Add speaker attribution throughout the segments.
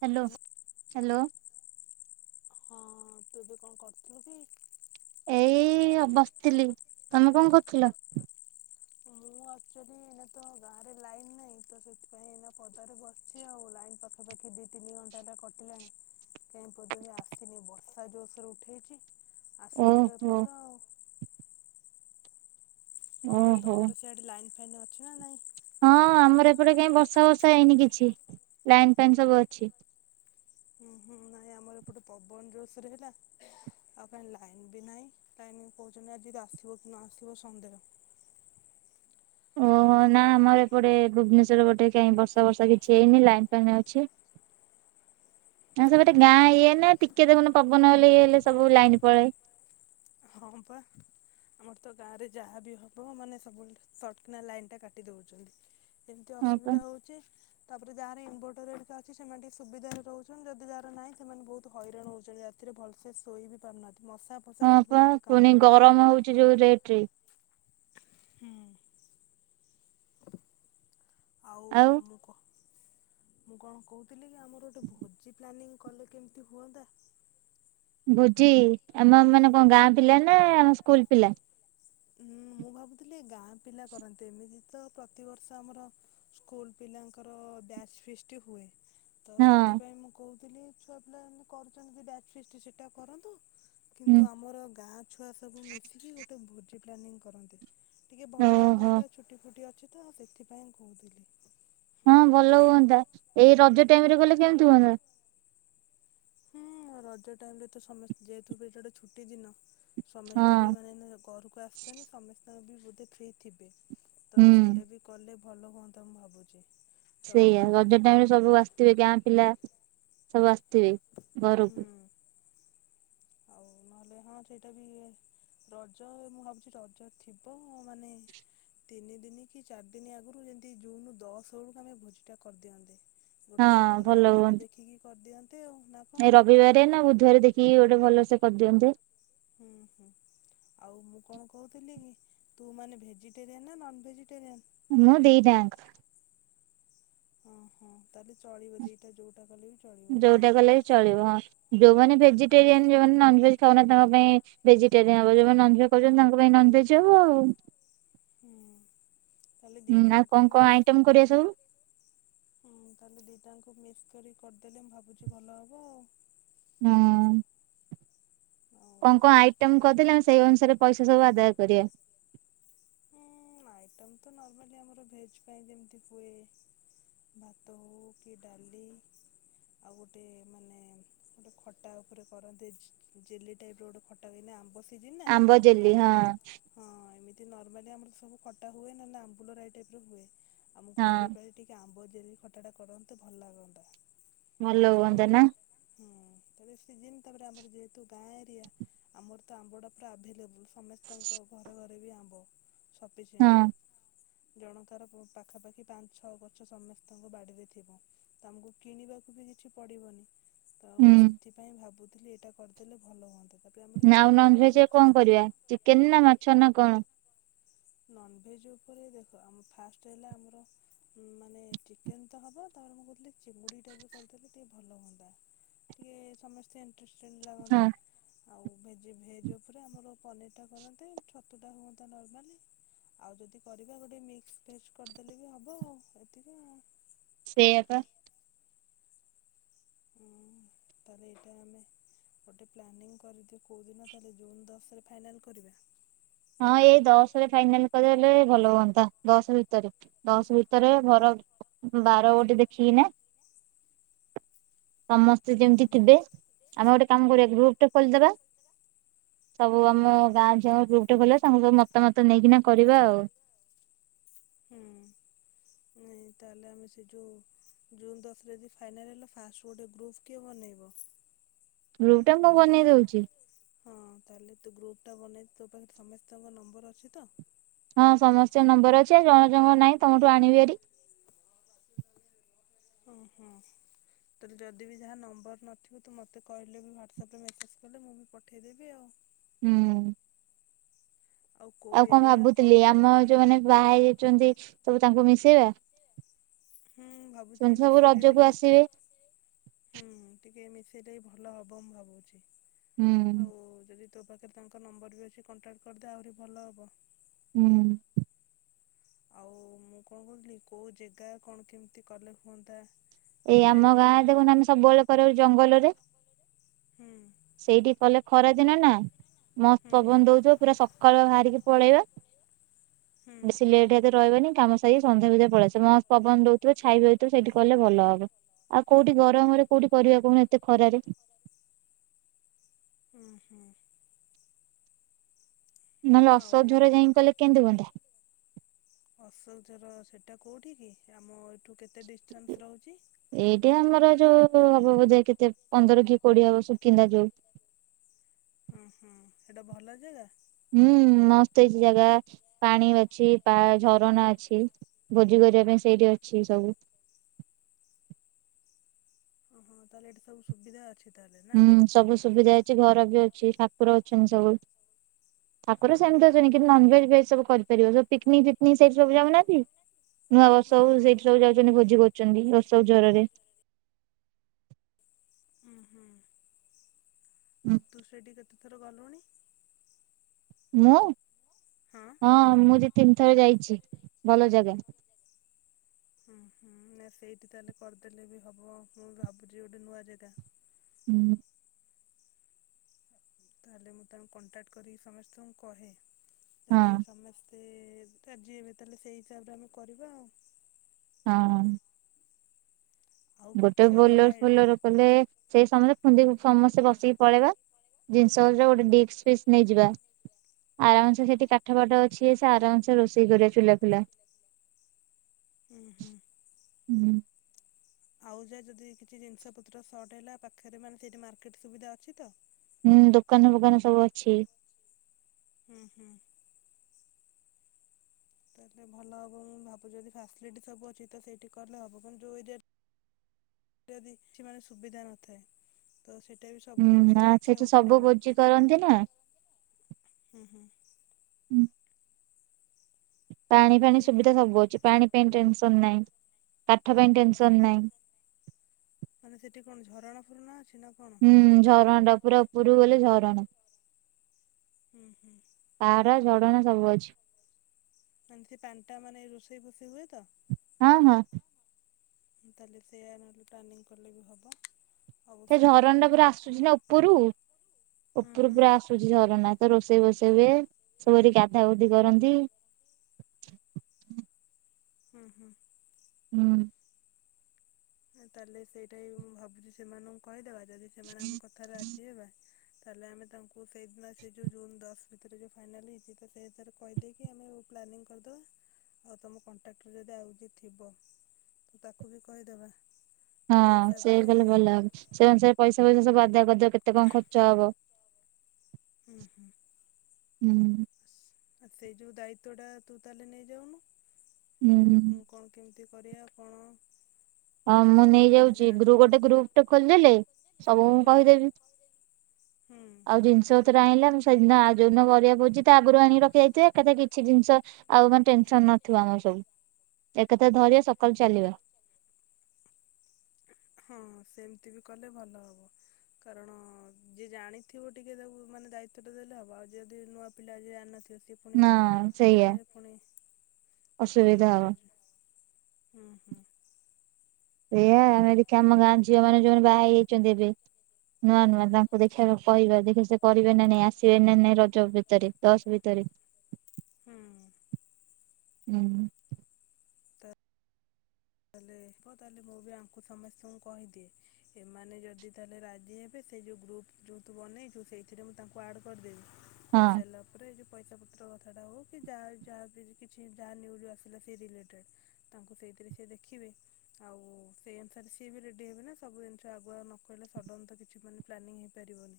Speaker 1: Hello, hello.
Speaker 2: ହଁ ତୁ ଏବେ କଣ କରୁଥିଲୁ କି?
Speaker 1: ଏଇ ବସିଥିଲି, ତମେ କଣ କରୁଥିଲ?
Speaker 2: ମୁଁ ଆକ୍ଚୁଆଲି ଏଇନା ତ ଗାଁରେ ଲାଇନ ନାହିଁ ତ ସେଥିପାଇଁ ଏଇନା ପଦାରେ ବସିଛି ଆଉ ଲାଇନ ପାଖ ପାଖାପାଖି ଦି ତିନି ଘଣ୍ଟା ହେଲା କଟିଲାଣି କାହିଁ ଏପଦ ଆସିନି ବର୍ଷା ଜୋରସେ ଉଠେଇଚି। ଆସିନି ତ
Speaker 1: ଓହୋ
Speaker 2: ଏପର୍ଯ୍ୟନ୍ତ ଆଉ। ଆଉ
Speaker 1: ଓହୋ
Speaker 2: ତମର ସିଆଡେ ଲାଇନ ଫାଇନ୍ ଅଛି ନା ନାଇଁ?
Speaker 1: ହଁ ଆମର ଏପଟେ କାହିଁ ବର୍ଷା ବର୍ଷା ହେଇନି କିଛି ଲାଇନ ଫାଇନ୍ ସବୁ ଅଛି।
Speaker 2: ହୁଁ ହୁଁ ନାଇଁ ଆମର ଏପଟେ ପବନ ଯୋରସୋର ହେଲା। ତା ପାଇଁ ଲାଇନ ବି ନାହିଁ ଲାଇନ କହୁଛନ୍ତି ଆଜି ଯଦି ଆସିବ କି ନ ଆସିବ ସନ୍ଦେହ।
Speaker 1: ଓହୋ
Speaker 2: [inaudible] ଁ
Speaker 1: ନା ଆମର ଏପଟେ ଭୁବନେଶ୍ଵର ପଟେ କାଇ ବର୍ଷା ବର୍ଷା କିଛି ହେଇନି ଲାଇନ ଫାଇନ୍ ଅଛି।
Speaker 2: [inaudible]
Speaker 1: ହଁ ସେ ପଟେ ଗାଁ ଇଏ ନା ଟିକେ ଦେଖୁନ ପବନ ହେଲେ ଇଏ ହେଲେ ସବୁ ଲାଇନ ପଳାଏ।
Speaker 2: ହଁ ପା। ଆମରତ ଗାଁରେ ଯାହାବି ହବ ମାନେ ସବୁବେଳେ ସର୍ଟ କିନା ଲାଇନଟା କାଟି ଦେଉଚନ୍ତି। ଏମିତି
Speaker 1: ହଁ ପା।
Speaker 2: ଅସୁବିଧା ହଉଚି। ତାପରେ ଯାହାର ଇନଭର୍ଟର ଏରିକା ଅଛି ସେମାନେ ଟିକେ ସୁବିଧାରେ ରହୁଚନ୍ତି ଯଦି ଯାହାର ନାହିଁ ସେମାନେ ବହୁତ୍ ହଇରାଣ ହଉଚନ୍ତି ରା ରାତିରେ ଭଲସେ ଶୋଇବି ପାରୁନାହାନ୍ତି ମଶା ଫସା
Speaker 1: ହଁ ପା
Speaker 2: ସବୁ
Speaker 1: ପୁଣି
Speaker 2: କାମୁଡ଼ୁଛନ୍ତି।
Speaker 1: ଗରମ ହଉଚି ଯୋଉ ରେଟରେ
Speaker 2: ହୁଁ। ଆଉ ମୁଁ କ ମୁଁ କଣ କହୁଥିଲିକି ଆମର ଗୋଟେ ଭୋଜି ପ୍ଲାନିଂ କଲେ କେମିତି ହୁଅନ୍ତା?
Speaker 1: ଭୋଜି ଆମ ମାନେ କଁ ଗାଁ ପିଲାନା ଆମ ସ୍କୁଲ୍ ପିଲା?
Speaker 2: ହୁଁ ମୁଁ ଭାବୁଥିଲି ଗାଁ ପିଲା କରନ୍ତେ ଏମିତି ତ ପ୍ରତିବର୍ଷ ଆମର ସ୍କୁଲ୍ ପିଲାଙ୍କର ବ୍ୟାଚ୍ ଫିଷ୍ଟ ହୁଏ। ତ
Speaker 1: ହଁ
Speaker 2: ସେଥିପାଇଁ ମୁଁ କହୁଥିଲି ଛୁଆ ପିଲା ଏମିତି କରୁଚନ୍ତି ବ୍ୟାଚ୍ ଫିଷ୍ଟ ସେଟା କରନ୍ତୁ।
Speaker 1: ହୁଁ
Speaker 2: କିନ୍ତୁ ଆମର ଗାଁ ଛୁଆ ସବୁ ମିଶିକି ଗୋଟେ ଭୋଜି ପ୍ଲାନିଂ କରନ୍ତେ। ଟିକେ ଭଲ
Speaker 1: ଓହୋ
Speaker 2: ଲାଗନ୍ତା ଛୁଟି ଫୁଟି ଅଛିତ ସେଥିପାଇଁ କହୁଥିଲି।
Speaker 1: ହଁ ଭଲ ହୁଅନ୍ତା, ଏଇ ରଜ ଟାଇମରେ ଗଲେ କେମିତି ହୁଅନ୍ତା?
Speaker 2: ହଁ, ରଜ ଟାଇମରେତ ସମସ୍ତେ ଯେହେତୁ ଏବେ ଏଟା ଗୋଟେ ଛୁଟି ଦିନ ସମସ୍ତେବି
Speaker 1: ହଁ
Speaker 2: ମାନେ ଏଇନା ଘର କୁ ଆସଚନ୍ତି, ସମସ୍ତେବି ବୋଧେ ଫ୍ରି ଥିବେ
Speaker 1: ହୁଁ।
Speaker 2: ତସେଇଟାବି କଲେ ଭଲ ହୁଅନ୍ତା ମୁଁ ଭାବୁଚି।
Speaker 1: ସେଇଆ ରଜ ଟାଇମରେ ସବୁ ଆସିଥିବେ ଗାଁ ପିଲା, ସବୁ ଆସିଥିବେ ଘରକୁ
Speaker 2: ହୁଁ ଆଉ ନହେଲେ, ହଁ ସେଇଟାବି ରଜ, ମୁଁ ଭାବୁଚି ରଜ ଥିବ ମାନେ ତିନି ଦିନିକି ଚାରି ଦିନି ଆଗରୁ ଯେମିତି ଜୁନ୍ ଦଶ ବେଳକୁ ଆମେ ଭୋଜିଟା କରିଦିଅନ୍ତେ।
Speaker 1: ହଁ
Speaker 2: ଗୋଟେ ଭଲ ବାର ଦେଖିକି କରିଦିଅନ୍ତେ ଆଉ ନା
Speaker 1: ନାଇଁ
Speaker 2: କଣ
Speaker 1: ରବିବାରେନା ବୁଧୁବାରେ ଦେଖିକି ଗୋଟେ ଭଲସେ କରିଦିଅନ୍ତେ।
Speaker 2: ହୁଁ, ହୁଁ। ଆଉ ମୁଁ କଣ କହୁଥିଲିକି, ତୁ ମାନେ ଭେଜିଟେରିଆନ୍ ନା ନନ୍ ଭେଜିଟେରିଆନ୍?
Speaker 1: ମୁଁ, ଦିଇଟା ଆଁଙ୍କ।
Speaker 2: ଓ ହଁ, ତାହେଲେ ଚଳିବ ଦିଟା ଯୋଉଟା କଲେବି
Speaker 1: ଯୋଉଟା କଲେବି ଚଳିବ ହଁ, ଯୋଉମାନେ ଭେଜିଟେରିଆନ୍ ଯୋଉମାନେ ନନ୍ ଭେଜ୍ ଖାଉନାହାନ୍ତି ତାଙ୍କ ପାଇଁ ଭେଜିଟେରିଆନ୍ ହବ, ଯୋଉମାନେ ନନ୍ ଭେଜ୍ ଖାଉଚନ୍ତି ତାଙ୍କ ପାଇଁ ନନ୍ ଭେଜ୍ ହବ ଆଉ।
Speaker 2: ହୁଁ ତାହେଲେ
Speaker 1: ହୁଁ, ଆଉ କଁ
Speaker 2: ଦିଟାଙ୍କ
Speaker 1: କଁ ଆଇଟମ୍ କରିବା ସବୁ?
Speaker 2: ହୁଁ, ତାହେଲେ ଦିଟାଙ୍କ ମିିକ୍ସ କରି କରିଦେଲେ ମୁଁ ଭାବୁଚି ଭଲ ହବ ଆଉ।
Speaker 1: ହୁଁ। କଁ,
Speaker 2: ଆଉ
Speaker 1: କଁ ଆଇଟମ୍ କରିଦେଲେ ଆମେ ସେଇ ଅନୁସାରେ ପଇସା ସବୁ ଆଦାୟ କରିବା।
Speaker 2: ଆଇଟମତ, ନର୍ମାଲି ଆମର ଭେଜ୍ ପାଇଁ ଯେମିତି ହୁଏ ଭାତ ହଉକି ଡାଲି ଆଉ ଗୋଟେ ମାନେ ଗୋଟେ ଖଟା ଉପରେ କରନ୍ତି ଜେଲି ଟାଇପର ଗୋଟେ ଖଟା ହୁଏନା ଆମ୍ବ ସିଜିନ୍ ନା,
Speaker 1: ଆମ୍ବ ଜେଲି
Speaker 2: ତଆମେ
Speaker 1: ହଁ
Speaker 2: ହଁ, ଏମିତି ନର୍ମାଲି ଆମର ସବୁ ଖଟା ହୁଏ ନହେଲେ ଆମ୍ବୁଲ ରାଇ ଟାଇପ୍ର ହୁଏ ଆଉ ମୁଁ
Speaker 1: ହଁ।
Speaker 2: କହୁଚି ଏଇପାଳି ଟି ଆମ୍ବ ଜେଲି ଖଟାଟା କରନ୍ତେ ଭଲ ଲାଗନ୍ତା,
Speaker 1: ଭଲ
Speaker 2: ଆଉ
Speaker 1: ହୁଅନ୍ତା ନା
Speaker 2: ହୁଁ, ଏବେ ସିଜିନ୍ ତାପରେ ଆମର ଯେହେତୁ ଗାଁ ଏରିଆ ଆମରତ ଆମ୍ବ ଅଡ଼ା ପୁରା ଆଭେଲେବୁଲ୍। ସମସ୍ତଙ୍କ ଘରେ ଘରେବି ଆମ୍ବ,
Speaker 1: ହଁ
Speaker 2: ସପିସେଣ୍ଟ। ଜଣକାର ଭ ପାଖାପାଖି ପାଞ୍ଚ ଛଅ ଗଛ ସମସ୍ତଙ୍କ ବାଡ଼ିରେ ଥିବ। ତ ଆମକୁ କିଣିବାକୁବି କିଛି ପଡ଼ିବନି। ତ ମୁଁ
Speaker 1: ହୁଁ
Speaker 2: ସେଥିପାଇଁ ଭାବୁଥିଲି ଏଇଟା କରିଦେଲେ ଭଲ ହୁଅନ୍ତା। ତାପରେ ଆମର ଛୁଆ
Speaker 1: ଆଉ
Speaker 2: ବି
Speaker 1: ନନ୍ ଭେଜ୍
Speaker 2: ବହୁତ
Speaker 1: ରେ କଣ
Speaker 2: ଅଛନ୍ତି
Speaker 1: କରିବା, ଚିକେନ୍ ନା ମାଛ ନା କଣ?
Speaker 2: ନନ୍ ଭେଜ୍ ଉପରେ ଦେଖ, ଆମ ଫାଷ୍ଟ ହେଲା ଆମ ମାନେ ଚିକେନ଼ ତ ହବ, ତାପରେ ମୁଁ କହୁଥିଲି ଚିଙ୍ଗୁଡ଼ି ଟା ବି କରିଦେଲେ ଟିକେ ଭଲ ହୁଅନ୍ତା। ଟିକେ ସମସ୍ତେ ଇଣ୍ଟ୍ରେଷ୍ଟେଡ୍
Speaker 1: ହଁ
Speaker 2: ଲାଗନ୍ତା। ଆଉ ଭେଜି ଭେଜ୍ ଉପରେ, ଆମର ପନିର୍ ଟା କରନ୍ତେ ଛତୁଟା ହୁଅନ୍ତା ନର୍ମାଲି। ଆଉ ଯଦି କରିବା, ଗୋଟେ ମିକ୍ସ ଭେଜ କରିଦେଲେ ବି ହବ ଏତିକି ଆଉ।
Speaker 1: ସେଇଆ ବା।
Speaker 2: ହୁଁ, ତାହେଲେ ଏଇଟା ଆମେ ଗୋଟେ ପ୍ଲାନିଂ କରିକି କୋଉ ଦିନ ତାହେଲେ ଜୁନ୍ ଦଶ ରେ ଫାଇନାଲ୍ କରିବା?
Speaker 1: ହଁ, ଏଇ ଦଶରେ ଫାଇନାଲ କରଦେଲେ ଭଲ ହୁଅନ୍ତା ଦଶ ଭିତରେ। ଦଶ ଭିତରେ ବରଂ ବାର ଗୋଟେ ଦେଖିକି ନା ସମସ୍ତେ
Speaker 2: ହୁଁ
Speaker 1: ଯେମିତି ଥିବେ, ଆମେ ଗୋଟେ କାମ କରିବା ଗ୍ରୁପ୍ ଟେ ଖୋଲିଦେବା ସବୁ
Speaker 2: ହୁଁ।
Speaker 1: ଆମ ଗାଁ ଝିଅ ଯୋଉ ଗ୍ରୁପ୍ ଟେଖୋଲିବା ସାଙ୍ଗ ସବୁ ମତାମତ ନେଇକିନା କରିବା ଆଉ।
Speaker 2: ହୁଁ। ନା ତାହେଲେ ଆମେ ସେ ଯୋଉ ଜୁନ୍ ଦଶ ରେ ଯଦି ଫାଇନାଲ୍ ହେଲା, ଫାଷ୍ଟ ରୁ ଗୋଟେ ଗୃପ୍ କିଏ ବନେଇବ?
Speaker 1: ଗ୍ରୁପ ଟା ମୁଁ
Speaker 2: ଜଣେ
Speaker 1: ବନେଇ ଦଉଛି
Speaker 2: ହଁ, ତାହେଲେ ତୁ ଗ୍ରୁପ ଟା ବନେଇଦେ ତୋ ପାଖରେ ସମସ୍ତଙ୍କ ନମ୍ବର ଅଛି ତ?
Speaker 1: ହଁ, ସମସ୍ତଙ୍କ ନମ୍ବର ଅଛି ଆଉ ଜଣ ଜଣଙ୍କ ନାଇଁ ତମଠୁ ଆଣିବି ଭାରି।
Speaker 2: ଓ, ହୁଁ। ଯଦି ଯାହା ନମ୍ବର ନଥିବ ତ ମତେ କହିଲେ ବି ହ୍ୱଡସପ୍ ରେ ମେସେଜ୍ କଲେ ମୁଁ ବି ପଠେଇଦେବି ଆଉ।
Speaker 1: ହୁଁ
Speaker 2: କୋଉ
Speaker 1: ଆଉ କଣ
Speaker 2: ଏରିଆ କ
Speaker 1: ଭାବୁଥିଲି ଆମ ଯୋଉମାନେ ବାହା ହେଇ ଯାଉଛନ୍ତି ସବୁ ତାଙ୍କୁ ମିଶେଇବା?
Speaker 2: ହୁଁ ଭାବୁଛି
Speaker 1: ସେମାନେ ସବୁ
Speaker 2: ମିଶେଇଲେ
Speaker 1: ରଜକୁ
Speaker 2: ଟିକେ
Speaker 1: ଆସିବେ
Speaker 2: ହୁଁ ଟିକେ ମିଶେଇଲେ ବି ଭଲ ହବ ମୁଁ ଭାବୁଛି
Speaker 1: ହୁଁ
Speaker 2: ଆଉ ଯଦି ତୋ ପାଖରେ ତାଙ୍କ ନମ୍ବର ବି ଅଛି କଣ୍ଟା କରିଦେ ଆହୁରି ଭଲ ହବ।
Speaker 1: [inaudible]
Speaker 2: ଆଉ ମୁଁ କଣ କହୁଥିଲି କୋଉ ଜାଗା କଣ କେମିତି କଲେ ହୁଅନ୍ତା?
Speaker 1: ଏଇ
Speaker 2: ସେଇଟା
Speaker 1: ଆମ
Speaker 2: ବି ପୁଣି
Speaker 1: ଗାଁରେ ଦେଖୁନୁ ଆମେ ସବୁବେଳେ କର ଜଙ୍ଗଲରେ।
Speaker 2: ହୁଁ।
Speaker 1: ସେଇଠି କଲେ ଖରା ଦିନ ନା ମସ୍ତ
Speaker 2: ହୁଁ
Speaker 1: ପବନ ଦୋଉଥିବ। ପୁରା ସକାଳୁ ବାହାରିକି ପଳେଇବା,
Speaker 2: ହୁଁ
Speaker 1: ବେଶୀ ଲେଟ୍ ହେତ ରହିବନି କାମ ସେଇ ସନ୍ଧ୍ୟାଧେ ପଳେଇ ଆସିବା ମସ୍ତ ପବନ ଦୋଉଥିବ ଛାଇ ରହିଥିବ ସେଠି କଲେ ଭଲ ହବ। ଆଉ କୋଉଠି ଗରମରେ କୋଉଠି କରିବା କହୁନ ଏତେ ଖରାରେ।
Speaker 2: ହଁ ହୁଁ।
Speaker 1: ନହେଲେ ଅଶୋକ
Speaker 2: ଆଉ
Speaker 1: ଝର ଯାଇକି କଲେ କେମି ହୁଅନ୍ତା?
Speaker 2: ଅଶୋକ ଝର ସେଟା କୋଉଠି କି ଆମ ଏଇଠୁ କେତେ ଡିଷ୍ଟାନ୍ସ ରହୁଛି?
Speaker 1: ଏଇଟା ଆମର ଯୋଉ ହବ ବୋଧେ କେତେ ପନ୍ଦର କି କୋଡିଏ ହବ ସୁୁକିନ୍ଦା ଯୋଉ।
Speaker 2: ଉ ହୁ ସେଇଟା ଭଲ ଜେଗା?
Speaker 1: ହୁଁ ମସ୍ତ ହେଇଛି ଜାଗା ପାଣି ଅଛି ଝରଣା ଅଛି। ଭୋଜି କରିବା ପାଇଁ ସେଇଠି ଅଛି ସବୁ।
Speaker 2: ଓହଁ ତାହେଲେ ହେଇଠି ସବୁ ସୁବିଧା ଅ
Speaker 1: ହୁଁ ସବୁ ସୁବିଧା ଅଛି ଘର ବି ଅଛି ଠାକୁର ଅଛନ୍ତି ସବୁ। ଠାକୁର ସେମିତି ଅଛନ୍ତିି କିନ୍ତୁ ନନଭେଜ୍ ଭେଜ୍ବୁ କରିପାରିବ ପିକନିକ୍ ଫିକିକ ସେଇ ସବୁ ଯାଉନାହାନ୍ତି। ନୂଆ ବର୍ଷ ହଉ
Speaker 2: ଓହୋ
Speaker 1: ସେଇଠି ସବୁ ଯାଉଛନ୍ତି ଭୋଜି କରୋୁଛନ୍ତି ଆସୋକ ଝର ରେ।
Speaker 2: ହୁଁ ହୁଁ ଆଉ ତୁ ସେଠୀ କେତେ ଥର ଗଲୁଣି?
Speaker 1: ମୁଁ ହଁ ମୁଁ ଜି ତିନିଥର ଯାଇଚି ଭଲ ଜାଗା।
Speaker 2: ଉ ହୁଁ ନା ସେଇଠି ତାହେଲେ କରିଦେଲେ ବି ହବ ମୁଁ ଭାବୁଛି ଗୋଟେ ନୂଆ ଜାଗା।
Speaker 1: ଉଁ
Speaker 2: ତାହେଲେ ମୁଁ ତାଙ୍କୁ କଣ୍ଟାକ୍ଟ କରିକି ସମସ୍ତଙ୍କୁ କହେ ଯଦି
Speaker 1: ହଁ
Speaker 2: ସମସ୍ତେ ତେ ରାଜିହେବେ ତାହେଲେ ସେଇ ହିସାବରେ ଆମେ କରିବା ଆଉ।
Speaker 1: ହଁ।
Speaker 2: ଆଉ
Speaker 1: ଗୋଟେ
Speaker 2: କିଛି
Speaker 1: ବୋଲର
Speaker 2: ଅଲଗା
Speaker 1: ଫୋଲର କଲେ ସେଇ ସମସ୍ତେ ଖୁନ୍ଦି ସମସ୍ତେ ବସିକି ପଳେଇବା। ଜିନିଷ ପତ୍ର ଗୋଟେ ଡିସ୍କ ପିସ୍ ନେଇଯିବା। ଆରାମସେ ସେଇଠି କାଠ ପାଠ ଅଛି ସେ ଆରାମସେ ରୋଷେଇ କରିବା ଚୁଲା ଫୁଲା।
Speaker 2: [inaudible] ଉଁ ହୁଁ।
Speaker 1: ହୁଁ।
Speaker 2: ଆଉ ଯାହା ଯଦି କିଛି ଜିନିଷ ପତ୍ର ସର୍ଟ ହେଲା ପାଖରେ ମାନେ ସେଇଠି ମାର୍କେଟ ସୁବିଧା ଅଛି ତ?
Speaker 1: ହୁଁ ଦୋକାନ ଫୋକାନ ସବୁ ଅଛି।
Speaker 2: ଉଁ ହୁଁ। ତାହେଲେ ଭଲ ହବ ମୁଁ ଭାବୁ ଯଦି ଫାସିଲିଟି ସବୁ ଅଛି ତ ସେଇଠି କଲେ ହବ ମାନେ ଯୋଉ ଏରିଆରେ ଟେରି କିଛି ମାନେ ସୁବିଧା ନଥାଏ। ତ ସେଟା ବି
Speaker 1: ହୁଁ
Speaker 2: ସବୁ
Speaker 1: ନା
Speaker 2: ଜିନିଷରେ
Speaker 1: ସେଠି
Speaker 2: ଦେଖିବାକୁ
Speaker 1: ସବୁ
Speaker 2: ପଡ଼ିବ
Speaker 1: ଭୋଜି କରନ୍ତି ନା।
Speaker 2: ଉଁ ହୁଁ।
Speaker 1: ହ [inaudible] ପାଣି ଫାଣି
Speaker 2: ଠିକ୍
Speaker 1: ସୁବିଧା ସବୁ ଅଛି ପାଣି ପାଇଁ ଟେନସନ ନାଇଁ କାଠ ପାଇଁ ଟେନସନ ନାଇଁ।
Speaker 2: ମାନେ ସେଠି କଣ ଝରଣା ଫରଣା ଅଛି ନା କଣ?
Speaker 1: ହୁଁ ଝରଣ ଟା ପୁରା ଉପୁରୁକୁ ଗଲେ ଝରଣା।
Speaker 2: ଉଁ ହୁଁ।
Speaker 1: ପାହାଡ଼ ଝରଣା ସବୁ ଅଛି।
Speaker 2: ମାନେ ସେ ପାଣ୍ଟା ମାନେ ରୋଷେଇ ଫୋଷେଇ ହୁଏ ତ?
Speaker 1: ହଁ ହଁ।
Speaker 2: ତାହେଲେ ସେୟା ନହେଲେ ଟାର୍ନିଂ କଲେ ବି ହବ।
Speaker 1: ସେ ଝରଣା ଟା ପୁରା ଆସୁଛି ନା ଉପୁରୁ
Speaker 2: ହୁଁ
Speaker 1: ଓପୁରୁ
Speaker 2: ହୁଁ।
Speaker 1: ପୁରା ଆସୁ ସୁଚି ଝରଣା ତ ରୋଷେଇ ବୋଷେଇ ହୁଏ ସବୁ ଏଠି ଗାଧା ଉଧି କରନ୍ତି।
Speaker 2: ଉଁ ହୁଁ।
Speaker 1: ହୁଁ।
Speaker 2: ତାହେଲେ ସେଇଟା ହିଁ ମୁଁ ଭାବୁଛି ସେମାନଙ୍କୁ କହିଦବା ଯଦି ସେମାନେ ଆମ କଥାରେ ରାଜି ହେବା ତାହେଲେ ଆମେ ତାଙ୍କୁ ସେଇଦିନ ସେ ଯୋଉ ଜୁନ ଦଶ ଭିତରେ ଯୋଉ ଫାଇନାଲ ହେଇଛି ତ ସେ ହିସାରେ କହିଦେଇକି ଆମେ ପ୍ଲାନିଂ କରିଦବା ଆଉ ତମ କଣ୍ଟାକ୍ଟରେ ଯଦି ଆଉ କିଏ ଥିବ ତାକୁ ବି କହିଦବା।
Speaker 1: ହଁ ସେୟା କଲେ ଭଲ ହବ ସେ ଅନୁସାରେ ପଇସା ଫଇସା ସବୁ ଆଦାୟ କରିଦିଅ କେତେ କଣ ଖର୍ଚ୍ଚ ହବ।
Speaker 2: ଉଁ ହୁଁ।
Speaker 1: ହୁଁ।
Speaker 2: ଆ ସେଇ ଯୋଉ ଦାୟିତ୍ଵଟା ତୁ ତାହେଲେ ନେଇ ଯାଉନୁ ଏଇ ଯୋଉ
Speaker 1: ହୁଁ
Speaker 2: କ କଣ କେମିତି କରିଆ କଣ।
Speaker 1: ହଁ
Speaker 2: ତ
Speaker 1: ମୁଁ
Speaker 2: ସେ ବିଷୟରେ ଏତେ
Speaker 1: ନେଇଯାଉଚି
Speaker 2: ଜାଣେ
Speaker 1: ଗ୍ରୁପ ଗୋଟେ ଗ୍ରୁପ ଟେ ଖୋଲିଦେଲେ ସବୁ ମୁଁ
Speaker 2: ହୁଁ
Speaker 1: କହିଦେବି।
Speaker 2: ହୁଁ।
Speaker 1: ଆଉ ଜିନିଷ ପତ୍ର ଆଣିଲେ ଆମେ ସେଇଦିନ ଆ ଯୋଉଦିନ କରିବା ଭୋଜି ତା ଆଗରୁ ଆଣିକି ରଖି ଦେଇଥିବା ଏକାଥାରେ କିଛି ଜିନିଷ ଆଉ ମାନେ ଟେନସନ୍ ନଥିବ ଆମର ସବୁ ଏକାଥରେ ଧରିବା ସକାଳୁ ଚାଲିବା।
Speaker 2: ହଁ ସେମିତି ବି କଲେ ଭଲ ହବ। କାରଣ ଯିଏ ଜାଣିଥିବ ଟିକିଏ ତାକୁ ମାନେ ଦାୟିତ୍ଵ ଟା ଦେଲେ ହବ ଆଉ ଯଦି ନୂଆ ପିଲା ଯିଏ ଜାଣିିନଥିବ ସି- - ପୁଣି
Speaker 1: ନା
Speaker 2: କଲେ
Speaker 1: ସେଇଆ
Speaker 2: ପୁଣି ଏପଟ
Speaker 1: ଅସୁବିଧା ହବ
Speaker 2: ସେପଟ ହେଉଛି। ଉଁ ହୁଁ।
Speaker 1: ଏଇଆ
Speaker 2: ଆଉ
Speaker 1: ଆମେ ଦେଖିଆ ଆମ ଗାଁ ଝିଅ ମାନେ ଯୋଉମାନେ ବାହା ହେଇ ଯାଇଛନ୍ତି ଏବେ ନୂଆ ନୂଆ
Speaker 2: ହୁଁ।
Speaker 1: ତାଙ୍କୁ ଦେ- - ଖେଳ କହିବା ଦେଖି ସେ କରିବେ ନା ନାଇଁ ଆସିବେ ନା ନାଇଁ ରଜ ଭିତରେ ଦସ୍ ଭିତରେ।
Speaker 2: ହୁଁ।
Speaker 1: ହୁଁ।
Speaker 2: ତ ତାହେଲେ ହବ ତାହେଲେ ମୁଁ ବି ଆଙ୍କୁ ସମସ୍ତଙ୍କୁ କହିଦିଏ। ଏମାନେ ଯଦି ତାହେଲେ ରାଜି ହେବେ ସେ ଯୋଉ ଗ୍ରୁପ୍ ଯୋଉ ତୁ ବନେଇଚୁ ସେଇଥିରେ ମୁଁ ତାଙ୍କୁ ଆଡ଼୍ କରିଦେବି।
Speaker 1: ହଁ
Speaker 2: କରସାଇଲା। ତାପରେ ଯୋଉ ପଇସା ପତ୍ର କଥାଟା ହଉ କି ଯା ଯାହା ବି କିଛି ଯାହା ନ୍ୟୁଜ୍ ଆସିଲା ସେ ରିଲେଟେଡ। ତାଙ୍କୁ ସେଇଥିରେ ସେ ଦେଖିବେ। ଆଉ ସେଇ ଅନୁସାରେ ସିଏ ବି ରେଡି ହେବେ ନା ସବୁ ଜିନିଷ ଆଗୁଆ ନ କହିଲେ ସଡନ ତ କିଛି ମାନେ ପ୍ଲାନିଂ ହେଇ ପାରିବନି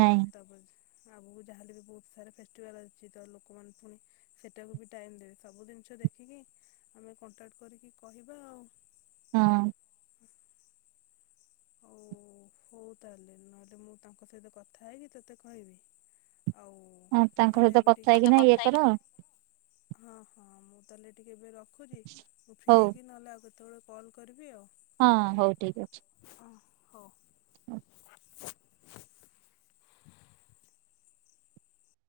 Speaker 2: ଆଉ ତାପରେ ଆଗୁକୁ ଯାହେଲେ ବି ବହୁତ ସାରା ଫେଷ୍ଟିଭାଲ ଅଛି ତ ଲୋକମାନେ ଫୁଣି ସେଟାକୁ ବି ଟାଇମ୍ ଦେବେ ସବୁ ଜିନିଷ ଦେଖିକି ଆମେ କଣ୍ଟାକ୍ଟ କରିକି କହିବା ଆଉ।
Speaker 1: ହଁ।
Speaker 2: ଓ ହଉ ତାହେଲେ ନହେଲେ ମୁଁ ତାଙ୍କ ସହିତ କଥା ହେଇକି ତତେ କହିବି। ଆଉ
Speaker 1: ହଁ
Speaker 2: ମୁଁ
Speaker 1: ତାଙ୍କ
Speaker 2: ତାହେଲେ
Speaker 1: ସହିତ
Speaker 2: ଏବେ ଟି
Speaker 1: କଥା
Speaker 2: ହଁ
Speaker 1: ହେଇକିନା ଇଏ କର
Speaker 2: ହଁ ମୁଁ ତାହେଲେ ଟିକିଏ ଏବେ ରଖୁଚି ମୁଁ ଫ୍ରି
Speaker 1: ହଉ
Speaker 2: ହେଇକି ନହେଲେ ଆଉ କେତେବେଳେ କଲ୍ କରିବି ଆଉ।
Speaker 1: ହଁ ହଉ ଠିକ୍ ଅଛି।
Speaker 2: ଅଁ ହଉ।
Speaker 1: ହଁ।
Speaker 2: [inaudible]